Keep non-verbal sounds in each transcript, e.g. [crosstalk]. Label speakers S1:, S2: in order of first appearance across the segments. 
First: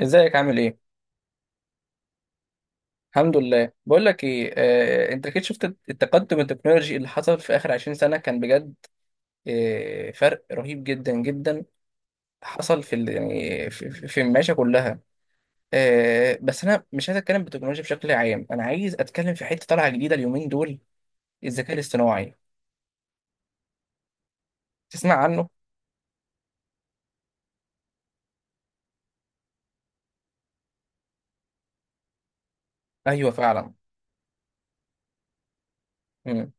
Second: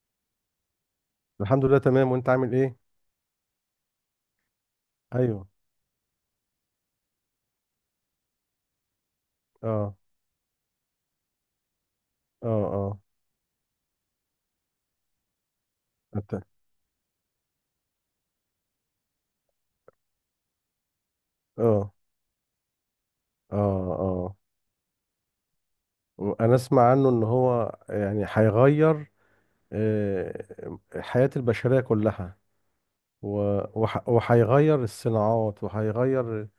S1: ازيك عامل ايه؟
S2: الحمد لله تمام، وانت عامل ايه؟
S1: الحمد لله. بقول لك ايه، انت اكيد
S2: ايوه.
S1: شفت التقدم التكنولوجي اللي حصل في اخر 20 سنه، كان بجد.
S2: اه.
S1: فرق رهيب جدا جدا
S2: اه.
S1: حصل في
S2: اه.
S1: يعني في المعيشه كلها.
S2: أنت-
S1: بس انا مش عايز اتكلم بالتكنولوجيا بشكل عام، انا عايز اتكلم في حته طالعه جديده اليومين دول: الذكاء
S2: اه.
S1: الاصطناعي.
S2: اه. اه.
S1: تسمع عنه؟
S2: وانا اسمع عنه ان هو يعني هيغير آه، حياة البشرية كلها.
S1: ايوه فعلا.
S2: وهيغير الصناعات، وهيغير
S1: مم.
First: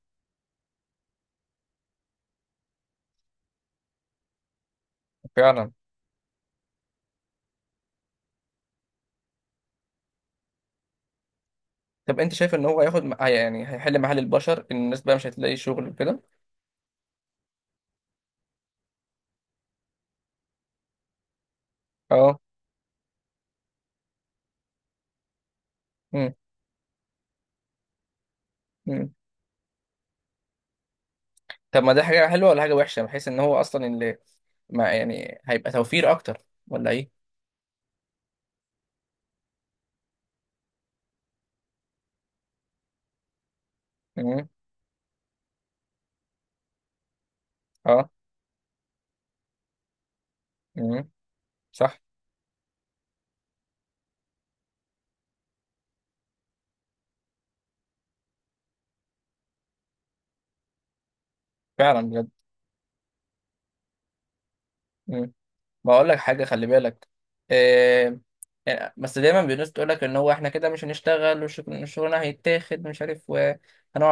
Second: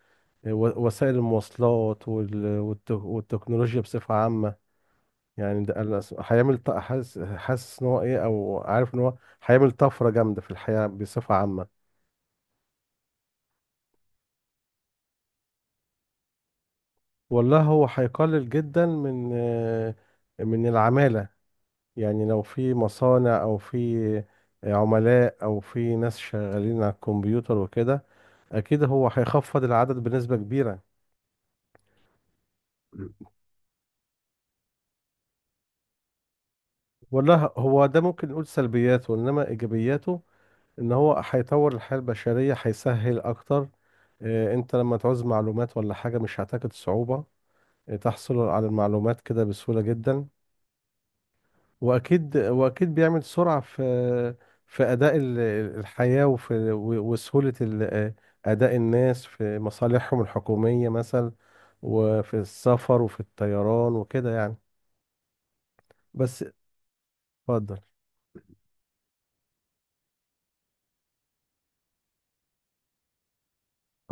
S2: وسائل المواصلات، والتكنولوجيا بصفة عامة. يعني
S1: فعلا.
S2: ده أنا هيعمل حاسس ان هو ايه او عارف ان هو هيعمل طفرة جامدة في الحياة بصفة عامة.
S1: طب انت شايف ان هو هياخد يعني هيحل محل البشر، الناس بقى مش هتلاقي شغل وكده؟
S2: والله هو هيقلل جدا من العمالة، يعني
S1: اه.
S2: لو في مصانع أو في عملاء أو في ناس
S1: مم.
S2: شغالين على الكمبيوتر وكده، أكيد هو
S1: مم.
S2: هيخفض العدد بنسبة كبيرة.
S1: طب ما ده حاجة حلوة ولا حاجة وحشة، بحيث ان هو اصلا اللي ما يعني هيبقى توفير اكتر، ولا ايه؟
S2: والله، هو ده ممكن نقول سلبياته، إنما إيجابياته إن هو هيطور الحياة البشرية، هيسهل أكتر.
S1: امم.
S2: أنت لما تعوز معلومات ولا حاجة مش هتجد صعوبة.
S1: اه.
S2: تحصل على المعلومات كده بسهولة جدا.
S1: امم. صح.
S2: واكيد بيعمل سرعه في اداء الحياه، وفي وسهوله اداء الناس في مصالحهم الحكوميه مثلا،
S1: فعلا بجد.
S2: وفي السفر وفي الطيران وكده يعني.
S1: امم. بقول لك
S2: بس.
S1: حاجة، خلي بالك.
S2: اتفضل.
S1: إيه؟ يعني بس دايما الناس تقول لك ان هو احنا كده مش هنشتغل، والشغلانه هيتاخد، مش عارف،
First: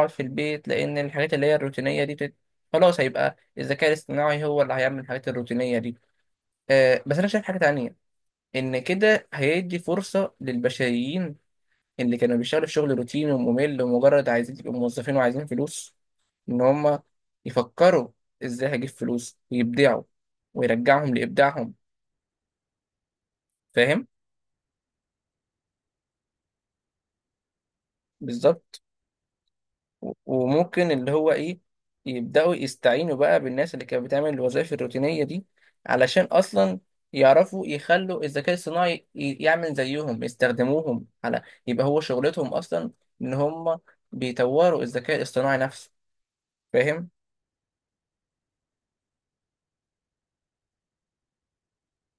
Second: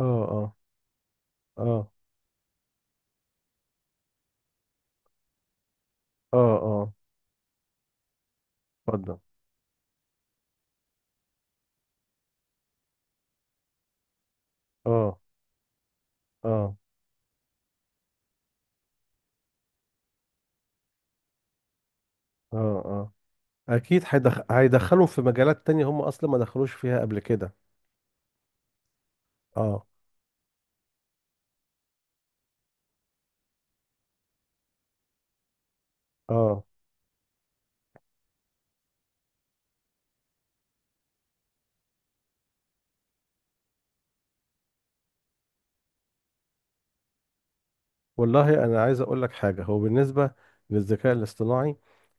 S2: اه.
S1: في
S2: اه.
S1: البيت لان الحاجات اللي هي
S2: اه.
S1: الروتينية دي. خلاص، هيبقى الذكاء الاصطناعي هو اللي هيعمل الحاجات الروتينية دي.
S2: اه. اه.
S1: بس انا شايف حاجة تانية: ان
S2: اتفضل.
S1: كده هيدي فرصة للبشريين اللي كانوا بيشتغلوا في شغل روتيني وممل ومجرد عايزين يبقوا موظفين
S2: اه.
S1: وعايزين فلوس، إن
S2: اه.
S1: هم يفكروا إزاي هجيب فلوس، ويبدعوا، ويرجعهم لإبداعهم.
S2: اه. اه. اكيد
S1: فاهم؟
S2: هيدخلهم في مجالات تانية هم اصلا ما دخلوش فيها قبل كده.
S1: بالظبط.
S2: اه.
S1: وممكن اللي هو إيه، يبدأوا يستعينوا بقى بالناس اللي كانت بتعمل الوظائف الروتينية دي، علشان
S2: اه.
S1: أصلا يعرفوا يخلوا الذكاء الصناعي يعمل زيهم، يستخدموهم على، يبقى هو شغلتهم أصلا إن هم بيطوروا الذكاء الاصطناعي نفسه. فاهم؟
S2: والله انا عايز اقول لك حاجه، هو بالنسبه للذكاء الاصطناعي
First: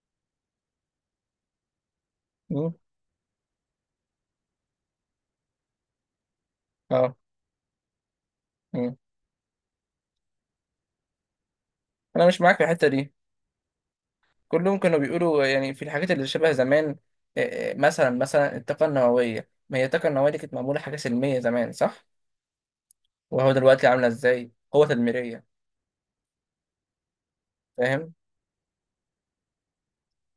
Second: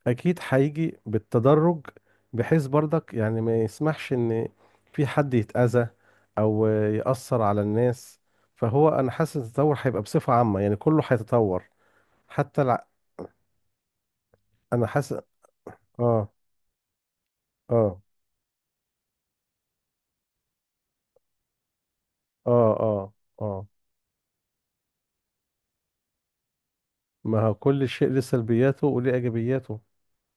S2: اكيد هيجي بالتدرج، بحيث
S1: مم.
S2: برضك يعني ما يسمحش ان في حد يتاذى او
S1: اه.
S2: ياثر على الناس. فهو
S1: مم.
S2: انا حاسس التطور هيبقى بصفه عامه، يعني كله هيتطور.
S1: انا مش معاك
S2: حتى
S1: في
S2: الع...
S1: الحته دي. كلهم
S2: انا
S1: كانوا
S2: حاسس.
S1: بيقولوا يعني في الحاجات اللي
S2: اه.
S1: شبه زمان.
S2: اه.
S1: مثلا مثلا الطاقه النوويه، ما هي الطاقه النوويه دي كانت معموله حاجه سلميه زمان، صح؟
S2: اه. اه.
S1: وهو
S2: اه.
S1: دلوقتي عامله ازاي قوه تدميريه.
S2: ما هو كل شيء
S1: فاهم؟
S2: له سلبياته وله ايجابياته.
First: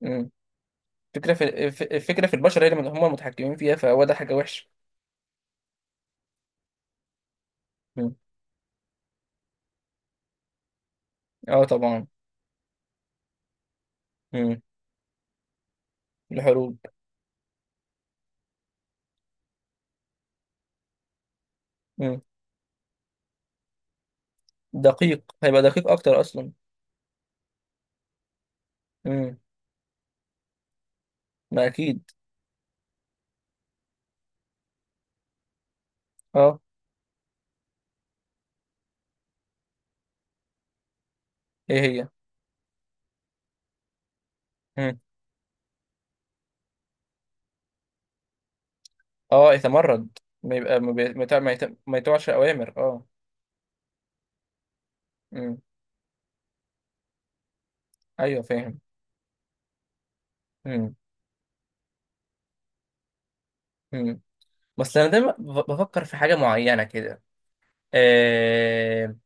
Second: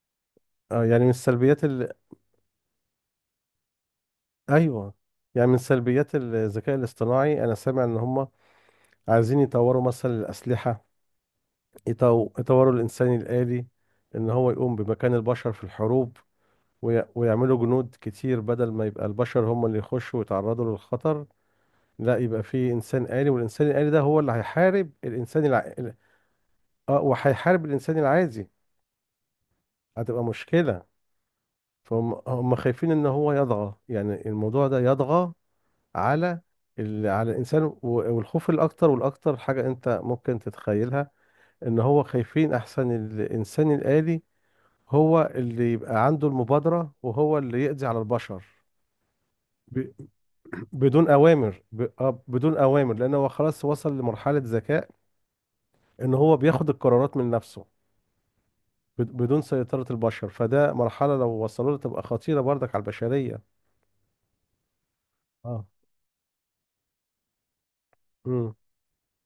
S1: مم.
S2: آه يعني من
S1: الفكره في
S2: السلبيات
S1: الف-
S2: ال...
S1: الفكره في البشر، هي اللي هم المتحكمين فيها، فهو ده حاجه وحشه.
S2: ايوه، يعني من سلبيات الذكاء الاصطناعي انا سامع ان
S1: مم.
S2: هم عايزين يطوروا مثلا الأسلحة،
S1: اه طبعا.
S2: يطوروا الإنسان الآلي، إن هو
S1: مم.
S2: يقوم بمكان البشر في الحروب،
S1: الحروب.
S2: ويعملوا جنود كتير بدل ما يبقى البشر هم اللي يخشوا ويتعرضوا للخطر. لا،
S1: مم.
S2: يبقى في إنسان آلي، والإنسان الآلي ده هو اللي هيحارب
S1: دقيق
S2: الإنسان
S1: هيبقى دقيق اكتر اصلا.
S2: وهيحارب الإنسان العادي.
S1: مم.
S2: هتبقى مشكلة.
S1: ما اكيد.
S2: فهم خايفين إن هو يطغى، يعني الموضوع ده يطغى على
S1: اه.
S2: على الإنسان، والخوف الأكتر، والأكتر حاجة أنت ممكن تتخيلها، ان
S1: ايه
S2: هو
S1: هي؟
S2: خايفين احسن الانسان الآلي
S1: مم.
S2: هو اللي يبقى عنده المبادرة وهو اللي يقضي على البشر.
S1: اه،
S2: ب...
S1: يتمرد، ما يبقى ما
S2: بدون
S1: بي- ما يتع- ما
S2: اوامر
S1: يتع-
S2: ب...
S1: ما
S2: آه،
S1: يتوعش
S2: بدون
S1: اوامر.
S2: اوامر
S1: اه.
S2: لان هو خلاص وصل لمرحلة ذكاء
S1: مم.
S2: ان هو بياخد القرارات من نفسه،
S1: ايوه فاهم.
S2: بدون سيطرة البشر. فده
S1: مم.
S2: مرحلة لو وصلوا لها تبقى خطيرة برضك على البشرية.
S1: مم. بس انا دايما
S2: اه.
S1: بفكر في حاجه معينه كده.
S2: امم.
S1: إيه؟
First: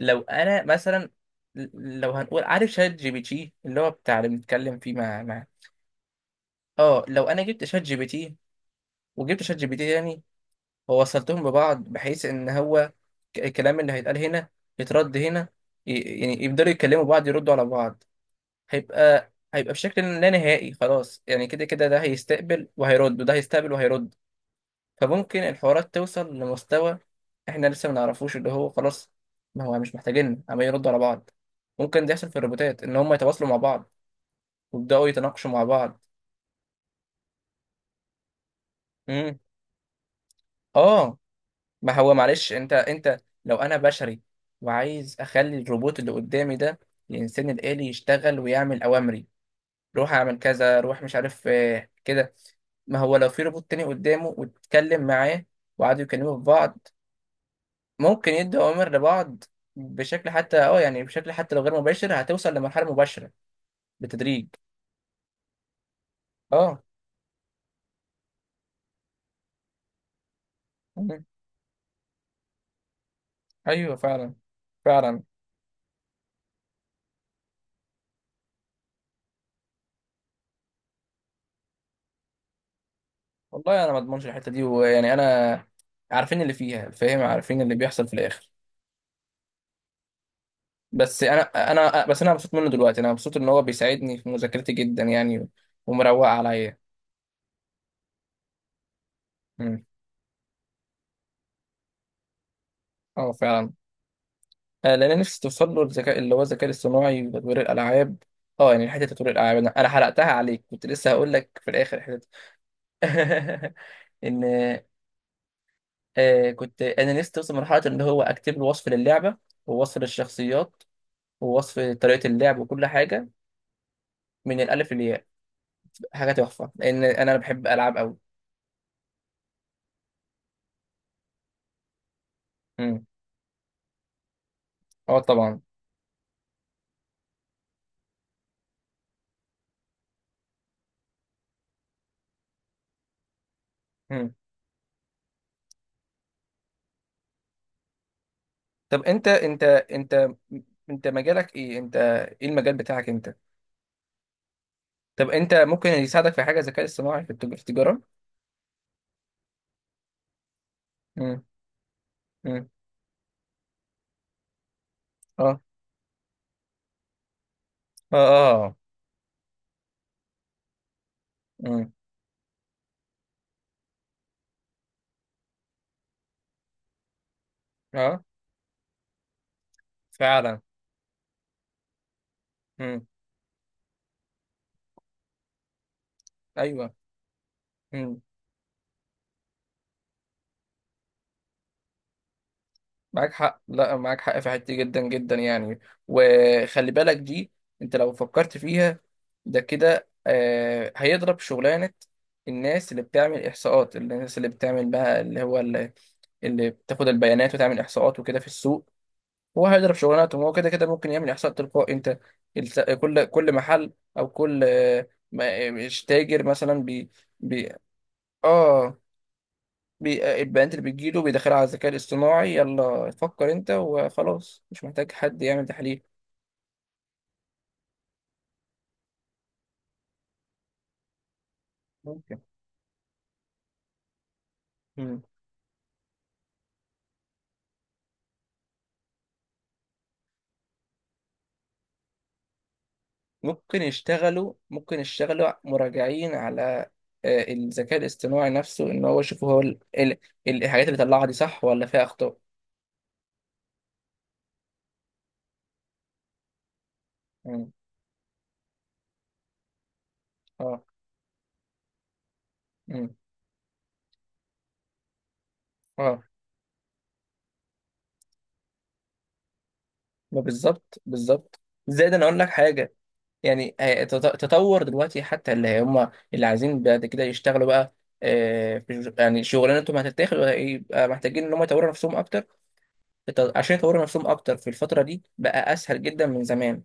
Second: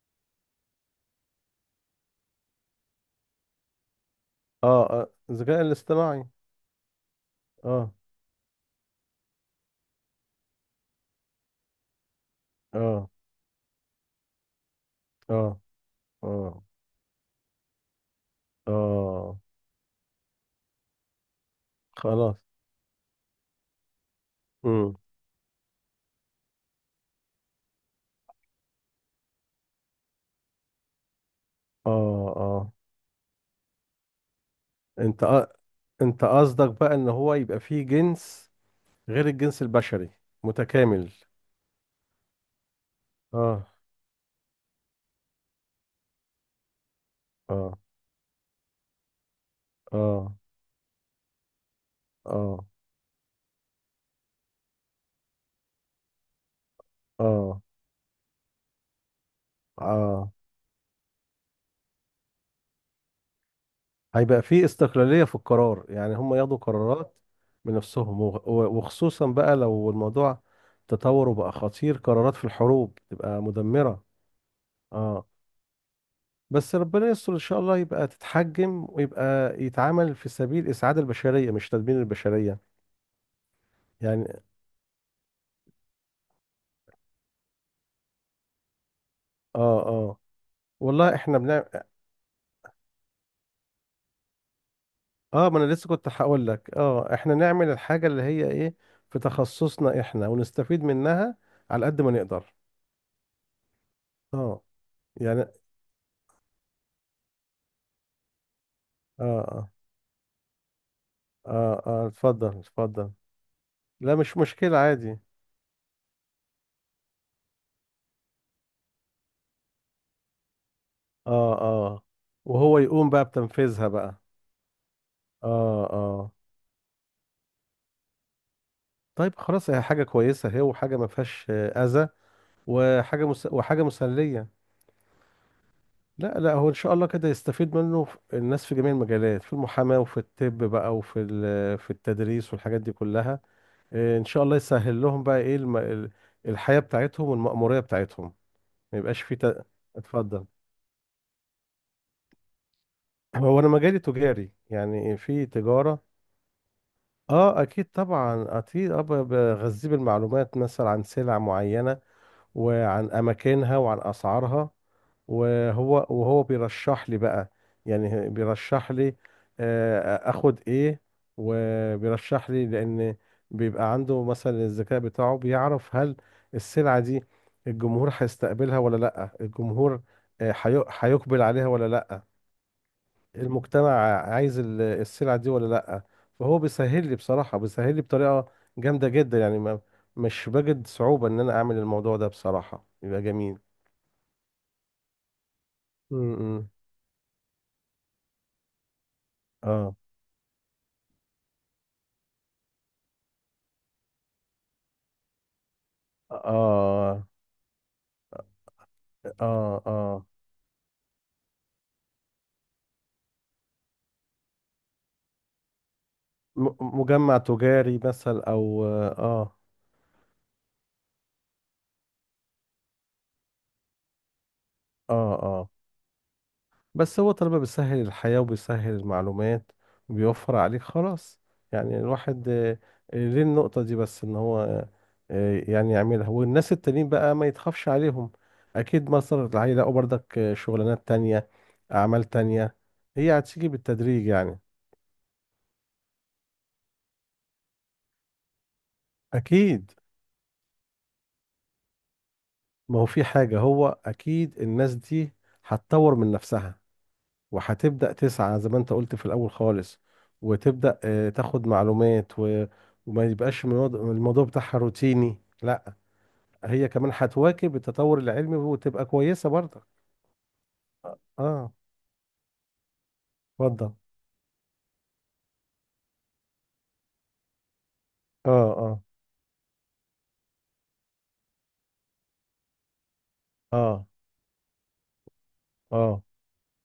S1: لو انا مثلا، لو هنقول، عارف شات جي بي تي اللي هو بتاع اللي
S2: اه.
S1: بنتكلم فيه مع مع
S2: الذكاء الاصطناعي.
S1: اه لو انا جبت شات
S2: اه.
S1: جي بي تي، وجبت شات جي بي تي تاني، ووصلتهم ببعض بحيث ان هو،
S2: اه.
S1: الكلام اللي هيتقال هنا يترد هنا،
S2: اه.
S1: ي- يعني
S2: اه.
S1: يقدروا يتكلموا بعض، يردوا على بعض. هيبقى
S2: اه.
S1: هيبقى بشكل لا نهائي خلاص، يعني كده كده ده
S2: خلاص.
S1: هيستقبل وهيرد وده هيستقبل وهيرد.
S2: امم.
S1: فممكن الحوارات توصل لمستوى احنا لسه ما نعرفوش، اللي هو خلاص ما هو مش محتاجين عمال يردوا على بعض.
S2: اه.
S1: ممكن ده يحصل في
S2: اه.
S1: الروبوتات، ان هم يتواصلوا مع بعض ويبداوا
S2: انت
S1: يتناقشوا
S2: آه،
S1: مع بعض.
S2: انت قصدك بقى ان هو يبقى فيه جنس غير
S1: امم.
S2: الجنس البشري، متكامل.
S1: اه. ما هو معلش، انت لو
S2: اه.
S1: انا بشري وعايز اخلي الروبوت اللي قدامي ده، الانسان
S2: اه.
S1: الالي، يشتغل ويعمل اوامري: روح
S2: اه.
S1: اعمل كذا، روح مش عارف كده.
S2: اه.
S1: ما هو لو في روبوت تاني قدامه واتكلم معاه، وقعدوا يكلموا في بعض،
S2: اه.
S1: ممكن يدوا اوامر لبعض بشكل
S2: اه.
S1: حتى اه يعني بشكل حتى لو غير مباشر، هتوصل لمرحله مباشره
S2: هيبقى
S1: بالتدريج.
S2: فيه استقلالية في القرار، يعني هم ياخدوا
S1: اه.
S2: قرارات بنفسهم، وخصوصا بقى لو الموضوع
S1: مم.
S2: تطور وبقى خطير، قرارات في الحروب تبقى
S1: ايوه
S2: مدمرة.
S1: فعلا. فعلا.
S2: اه. بس ربنا يستر، ان شاء الله يبقى تتحجم ويبقى يتعامل في سبيل اسعاد البشرية، مش تدمير البشرية.
S1: والله انا ما اضمنش
S2: يعني.
S1: الحته دي، ويعني انا عارفين اللي فيها، فاهم؟ عارفين اللي بيحصل في الاخر.
S2: اه. اه. والله
S1: بس
S2: احنا
S1: انا
S2: بنعمل.
S1: انا بس انا مبسوط منه دلوقتي، انا مبسوط ان هو بيساعدني في مذاكرتي جدا يعني،
S2: اه، ما انا لسه كنت
S1: ومروق
S2: هقول لك
S1: عليا.
S2: احنا نعمل الحاجة اللي هي ايه، في
S1: مم.
S2: تخصصنا احنا، ونستفيد منها على قد ما نقدر.
S1: اه فعلا.
S2: اه.
S1: لان أنا نفسي
S2: يعني. اه.
S1: توصل له الذكاء، اللي هو الذكاء الاصطناعي وتطوير الالعاب. اه، يعني حته تطوير الالعاب، انا
S2: اه.
S1: أنا حرقتها عليك، كنت لسه هقول لك في
S2: اه.
S1: الاخر
S2: اه.
S1: حته.
S2: اتفضل. اتفضل.
S1: [laughs]
S2: لا، مش
S1: ان
S2: مشكلة، عادي.
S1: كنت انا لسه وصل مرحله ان هو اكتب له وصف للعبه، ووصف للشخصيات،
S2: اه.
S1: ووصف
S2: اه.
S1: طريقه اللعب،
S2: وهو
S1: وكل
S2: يقوم بقى
S1: حاجه
S2: بتنفيذها بقى.
S1: من الالف للياء.
S2: اه. اه.
S1: حاجه تحفه لان انا بحب العاب قوي.
S2: طيب خلاص، هي حاجة كويسة اهي، وحاجة ما فيهاش أذى،
S1: امم.
S2: وحاجة مسلية.
S1: اه طبعا.
S2: لا، لا، هو إن شاء الله كده يستفيد منه الناس في جميع المجالات، في المحاماة وفي الطب بقى، وفي ال... في التدريس والحاجات دي كلها. إيه، ان
S1: امم.
S2: شاء الله يسهل لهم بقى ايه الحياة بتاعتهم والمأمورية بتاعتهم. ما
S1: طب
S2: يبقاش في اتفضل.
S1: انت مجالك ايه انت؟ ايه المجال بتاعك انت؟
S2: [clears throat] هو انا مجالي تجاري، يعني
S1: طب
S2: في
S1: انت ممكن
S2: تجارة.
S1: يساعدك في حاجه الذكاء الاصطناعي في في
S2: اه، اكيد
S1: التجاره؟
S2: طبعا، اكيد. اه بغذيه بالمعلومات مثلا عن سلع
S1: امم.
S2: معينة،
S1: امم.
S2: وعن أماكنها وعن أسعارها،
S1: اه.
S2: وهو بيرشح لي بقى.
S1: اه.
S2: يعني
S1: اه.
S2: بيرشح لي اخد ايه،
S1: امم.
S2: وبيرشح لي لان بيبقى عنده مثلا الذكاء بتاعه، بيعرف هل السلعة دي الجمهور
S1: اه
S2: هيستقبلها ولا لا. الجمهور
S1: فعلا.
S2: هيقبل عليها ولا لا.
S1: امم.
S2: المجتمع عايز السلعة دي ولا لأ. فهو
S1: ايوه.
S2: بيسهل لي بصراحة، بيسهل لي
S1: إمم.
S2: بطريقة جامدة جدا يعني، ما، مش بجد صعوبة إن أنا أعمل الموضوع ده، بصراحة يبقى
S1: معاك
S2: جميل.
S1: حق. لا، معاك حق في حتة دي جدا جدا يعني.
S2: امم.
S1: وخلي بالك دي، انت لو فكرت فيها، ده
S2: اه.
S1: كده هيضرب شغلانة الناس اللي بتعمل إحصاءات، الناس اللي بتعمل بقى، اللي بتاخد
S2: اه.
S1: البيانات وتعمل إحصاءات وكده في السوق. هو
S2: اه.
S1: هيضرب
S2: اه.
S1: شغلانته، هو كده كده ممكن يعمل إحصاء تلقائي. انت كل محل، أو كل مش تاجر مثلا،
S2: م- مجمع
S1: بي
S2: تجاري مثلا، أو
S1: اه
S2: اه.
S1: البيانات اللي بتجيله بيدخلها على الذكاء الاصطناعي، يلا فكر انت وخلاص، مش محتاج
S2: اه.
S1: حد يعمل
S2: آه.
S1: تحليل.
S2: بس هو طالما بيسهل الحياة وبيسهل المعلومات وبيوفر عليك، خلاص، يعني
S1: ممكن.
S2: الواحد ليه النقطة دي، بس ان هو
S1: مم.
S2: يعني يعملها، والناس التانيين بقى ما يتخافش عليهم. اكيد. مصر هيلاقوا برضك شغلانات تانية، اعمال تانية، هي هتيجي بالتدريج يعني.
S1: ممكن يشتغلوا مراجعين على الذكاء الاصطناعي نفسه، ان هو يشوف هو
S2: اكيد.
S1: الحاجات اللي طلعها دي صح ولا فيها اخطاء.
S2: ما هو في حاجة، هو اكيد الناس دي هتطور من نفسها،
S1: مم.
S2: وهتبدأ تسعى زي ما انت قلت في الأول خالص،
S1: اه.
S2: وتبدأ تاخد معلومات
S1: مم.
S2: وما يبقاش الموضوع بتاعها روتيني. لا،
S1: اه
S2: هي كمان هتواكب التطور العلمي وتبقى كويسة برضه.
S1: ما بالظبط
S2: اه.
S1: بالظبط.
S2: آه،
S1: زائد انا اقول لك حاجه: يعني
S2: اتفضل.
S1: تطور دلوقتي حتى اللي هم اللي عايزين بعد كده يشتغلوا بقى،
S2: اه. اه.
S1: يعني شغلانتهم هتتاخد، يبقى محتاجين ان هم يطوروا نفسهم اكتر. عشان يطوروا
S2: اه.
S1: نفسهم اكتر في الفترة دي بقى اسهل
S2: اه.
S1: جدا من زمان.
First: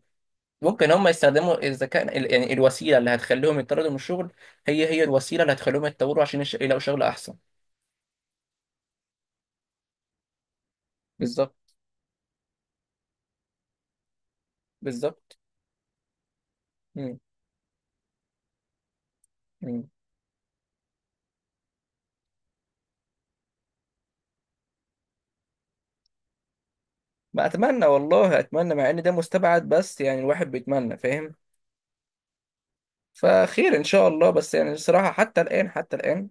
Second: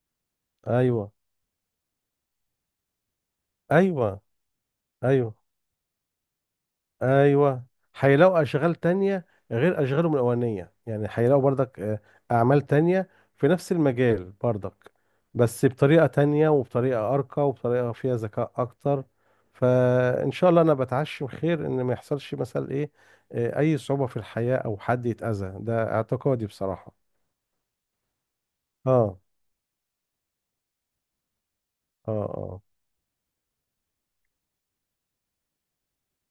S1: ممكن هم
S2: ايوه.
S1: يستخدموا الذكاء يعني الوسيلة اللي هتخليهم يطردوا من
S2: ايوه.
S1: الشغل، هي
S2: ايوه.
S1: الوسيلة اللي هتخليهم يتطوروا عشان يلاقوا شغل احسن.
S2: ايوه. هيلاقوا اشغال تانية غير اشغالهم الاولانيه يعني، هيلاقوا
S1: بالظبط.
S2: برضك اعمال تانية في نفس المجال برضك،
S1: بالظبط.
S2: بس بطريقه تانية، وبطريقه
S1: مم.
S2: ارقى، وبطريقه فيها ذكاء اكتر.
S1: مم.
S2: فان شاء الله انا بتعشم خير، ان ما يحصلش مثلا ايه اي صعوبه في الحياه، او حد يتاذى، ده اعتقادي بصراحه.
S1: ما اتمنى، والله اتمنى، مع ان ده
S2: اه.
S1: مستبعد، بس يعني الواحد بيتمنى. فاهم؟
S2: اه. اه.
S1: فخير ان شاء الله. بس يعني الصراحة، حتى الآن حتى الآن،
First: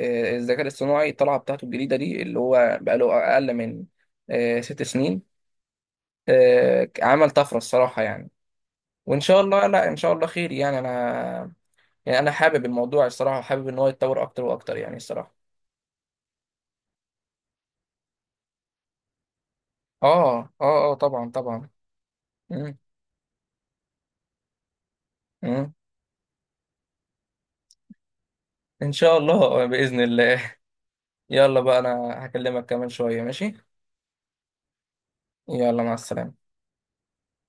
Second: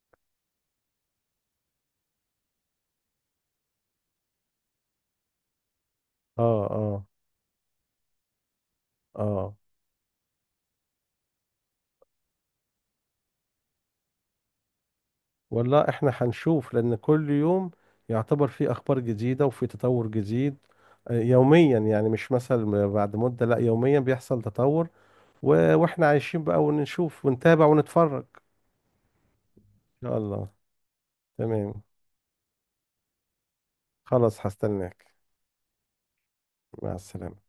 S1: الذكاء الاصطناعي الطلعه بتاعته الجديده دي اللي هو بقاله اقل من 6 سنين،
S2: اه. اه.
S1: عمل طفره الصراحه يعني. وان شاء
S2: اه.
S1: الله، لا، ان شاء الله خير. يعني انا، يعني انا حابب الموضوع الصراحه، حابب ان هو يتطور اكتر واكتر يعني الصراحه.
S2: والله احنا هنشوف، لان كل يوم يعتبر فيه اخبار جديدة وفي
S1: اه
S2: تطور جديد.
S1: اه اه طبعا طبعا.
S2: يوميا يعني، مش
S1: مم.
S2: مثلا بعد مدة، لا يوميا بيحصل تطور.
S1: مم.
S2: واحنا عايشين بقى، ونشوف ونتابع ونتفرج.
S1: ان شاء الله باذن
S2: ان شاء الله.
S1: الله. [laughs] يلا بقى،
S2: تمام.
S1: انا هكلمك كمان شويه، ماشي؟
S2: خلاص، هستناك.
S1: يلا، مع السلامه.
S2: مع السلامة.